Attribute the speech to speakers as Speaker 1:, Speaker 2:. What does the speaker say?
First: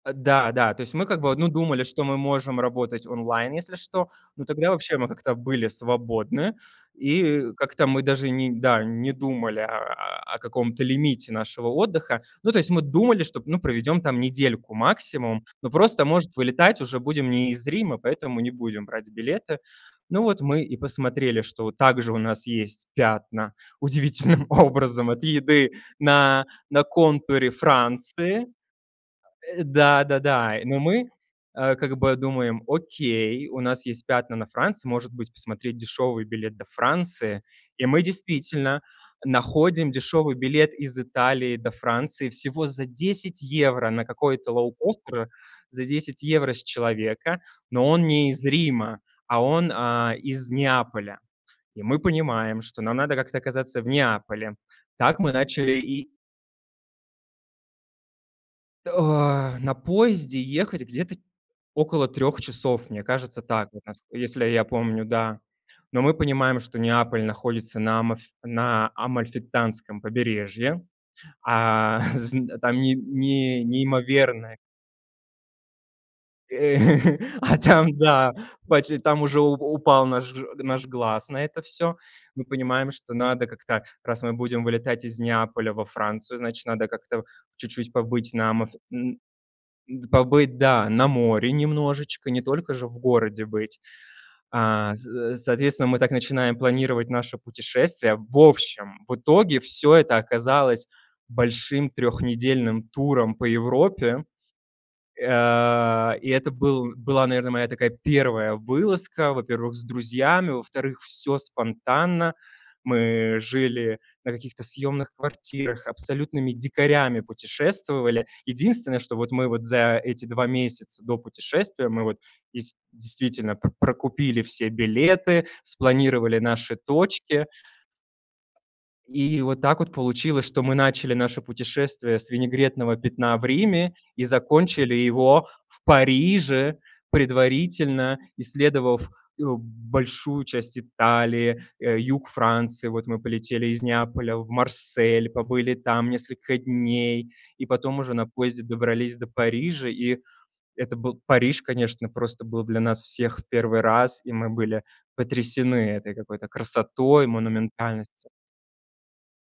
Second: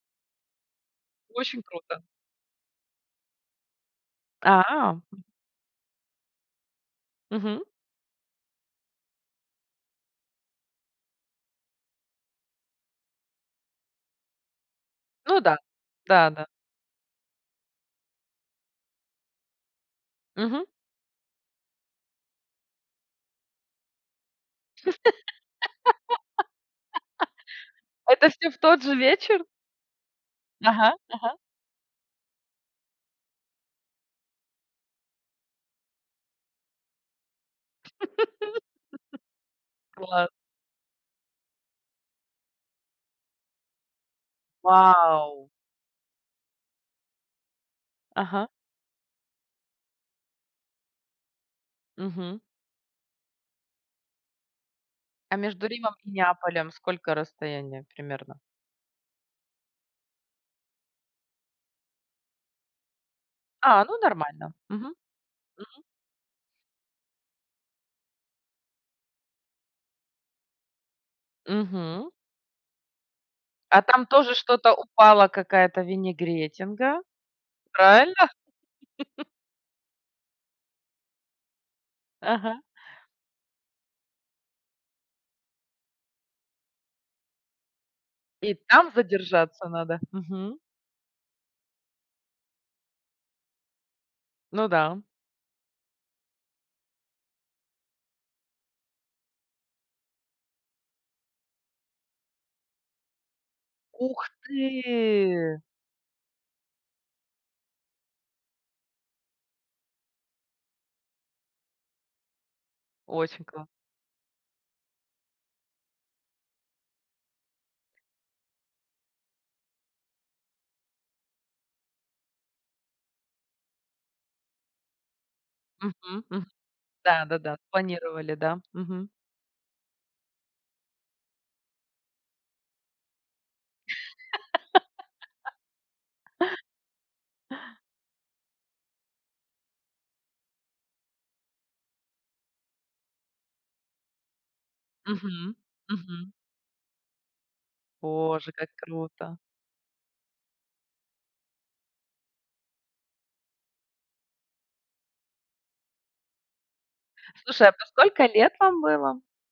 Speaker 1: Э, да, да, то есть мы как бы од мы
Speaker 2: Очень
Speaker 1: думали,
Speaker 2: круто.
Speaker 1: что мы можем работать онлайн, если что. Но тогда вообще
Speaker 2: А,
Speaker 1: мы как-то были свободны, и
Speaker 2: Мгм.
Speaker 1: как-то мы даже ни да, не думали, а, о каком-то лимите нашего отдыха. Ну, то есть мы думали, что, ну, проведем там недельку
Speaker 2: Ну
Speaker 1: максимум,
Speaker 2: да,
Speaker 1: но просто, может,
Speaker 2: да-да.
Speaker 1: вылетать уже будем не из Рима, поэтому не будем брать билеты. Ну вот
Speaker 2: Мгм.
Speaker 1: мы и посмотрели, что также у нас есть пятна удивительным образом от еды на на контуре
Speaker 2: Это
Speaker 1: Франции.
Speaker 2: всё в тот же вечер?
Speaker 1: Э, да-да-да, но
Speaker 2: Ага,
Speaker 1: мы,
Speaker 2: ага.
Speaker 1: э, как бы думаем: "Окей, у нас есть пятна на Франции, может быть, посмотреть дешевый билет до Франции?" И мы действительно находим
Speaker 2: Класс.
Speaker 1: дешевый билет из Италии до Франции всего за 10 евро на какой-то лоукостер,
Speaker 2: Вау!
Speaker 1: за 10 евро с человека, но он не из
Speaker 2: Ага.
Speaker 1: Рима, а он, а, из Неаполя. И мы
Speaker 2: Мгм.
Speaker 1: понимаем, что нам надо как-то оказаться в Неаполе. Так мы
Speaker 2: А между
Speaker 1: начали
Speaker 2: Римом и
Speaker 1: и
Speaker 2: Неаполем сколько расстояние примерно?
Speaker 1: О, на поезде ехать где-то около 3 часов. Мне кажется, так как
Speaker 2: А, ну,
Speaker 1: раз. Если
Speaker 2: нормально,
Speaker 1: я
Speaker 2: мгм.
Speaker 1: помню, да.
Speaker 2: Мгм.
Speaker 1: Но мы понимаем, что Неаполь находится на амаф на Амальфитанском побережье. А,
Speaker 2: Мгм.
Speaker 1: зн там ним ни
Speaker 2: А там тоже
Speaker 1: неимоверное
Speaker 2: что-то упало, какая-то
Speaker 1: Э,
Speaker 2: винегретинка,
Speaker 1: а там,
Speaker 2: правильно?
Speaker 1: да, пачи там уже уже у у упал наш наш глаз на это всё. Мы
Speaker 2: Ага.
Speaker 1: понимаем, что надо как-то раз мы будем вылетать из Неаполя во Францию, значит, надо как-то чуть-чуть побыть на
Speaker 2: И
Speaker 1: амаф
Speaker 2: там
Speaker 1: н
Speaker 2: задержаться надо?
Speaker 1: н
Speaker 2: Мгм.
Speaker 1: побыть, да, на море немножечко, не только же в городе быть.
Speaker 2: Ну
Speaker 1: А, з
Speaker 2: да.
Speaker 1: за соответственно, мы так начинаем планировать наше путешествие. В общем, в итоге всё это оказалось большим трехнедельным туром по Европе.
Speaker 2: Ух ты!
Speaker 1: Э, и это был была, наверно, моя такая 1 вылазка: во-первых, с друзьями, во-вторых, всё спонтанно. Мы
Speaker 2: Очень кла
Speaker 1: жили на каких-то съёмных квартирах, абсолютными дикарями путешествовали. Единственное, что вот мы вот за эти 2 месяца до путешествия мы вот дес действительно про прокупили все билеты,
Speaker 2: Мгм,
Speaker 1: спланировали
Speaker 2: мгм.
Speaker 1: наши точки.
Speaker 2: Да-да-да. Спланировали, да? Мгм.
Speaker 1: И вот так вот получилось, что мы начали наше путешествие с винегретного пятна в Риме и закончили его в Париже, предварительно исследовав, э, большую часть Италии, э, юг Франции. Вот мы полетели из Неаполя в Марсель,
Speaker 2: Мгм,
Speaker 1: побыли там
Speaker 2: мгм.
Speaker 1: несколько дней, и потом уже на
Speaker 2: Боже,
Speaker 1: поезде
Speaker 2: как
Speaker 1: добрались до
Speaker 2: круто!
Speaker 1: Парижа. И это был Париж, конечно, просто был для нас всех в 1 раз, и мы были потрясены этой какой-то красотой,
Speaker 2: Слушай, а по сколько
Speaker 1: монументальностью.
Speaker 2: лет вам было?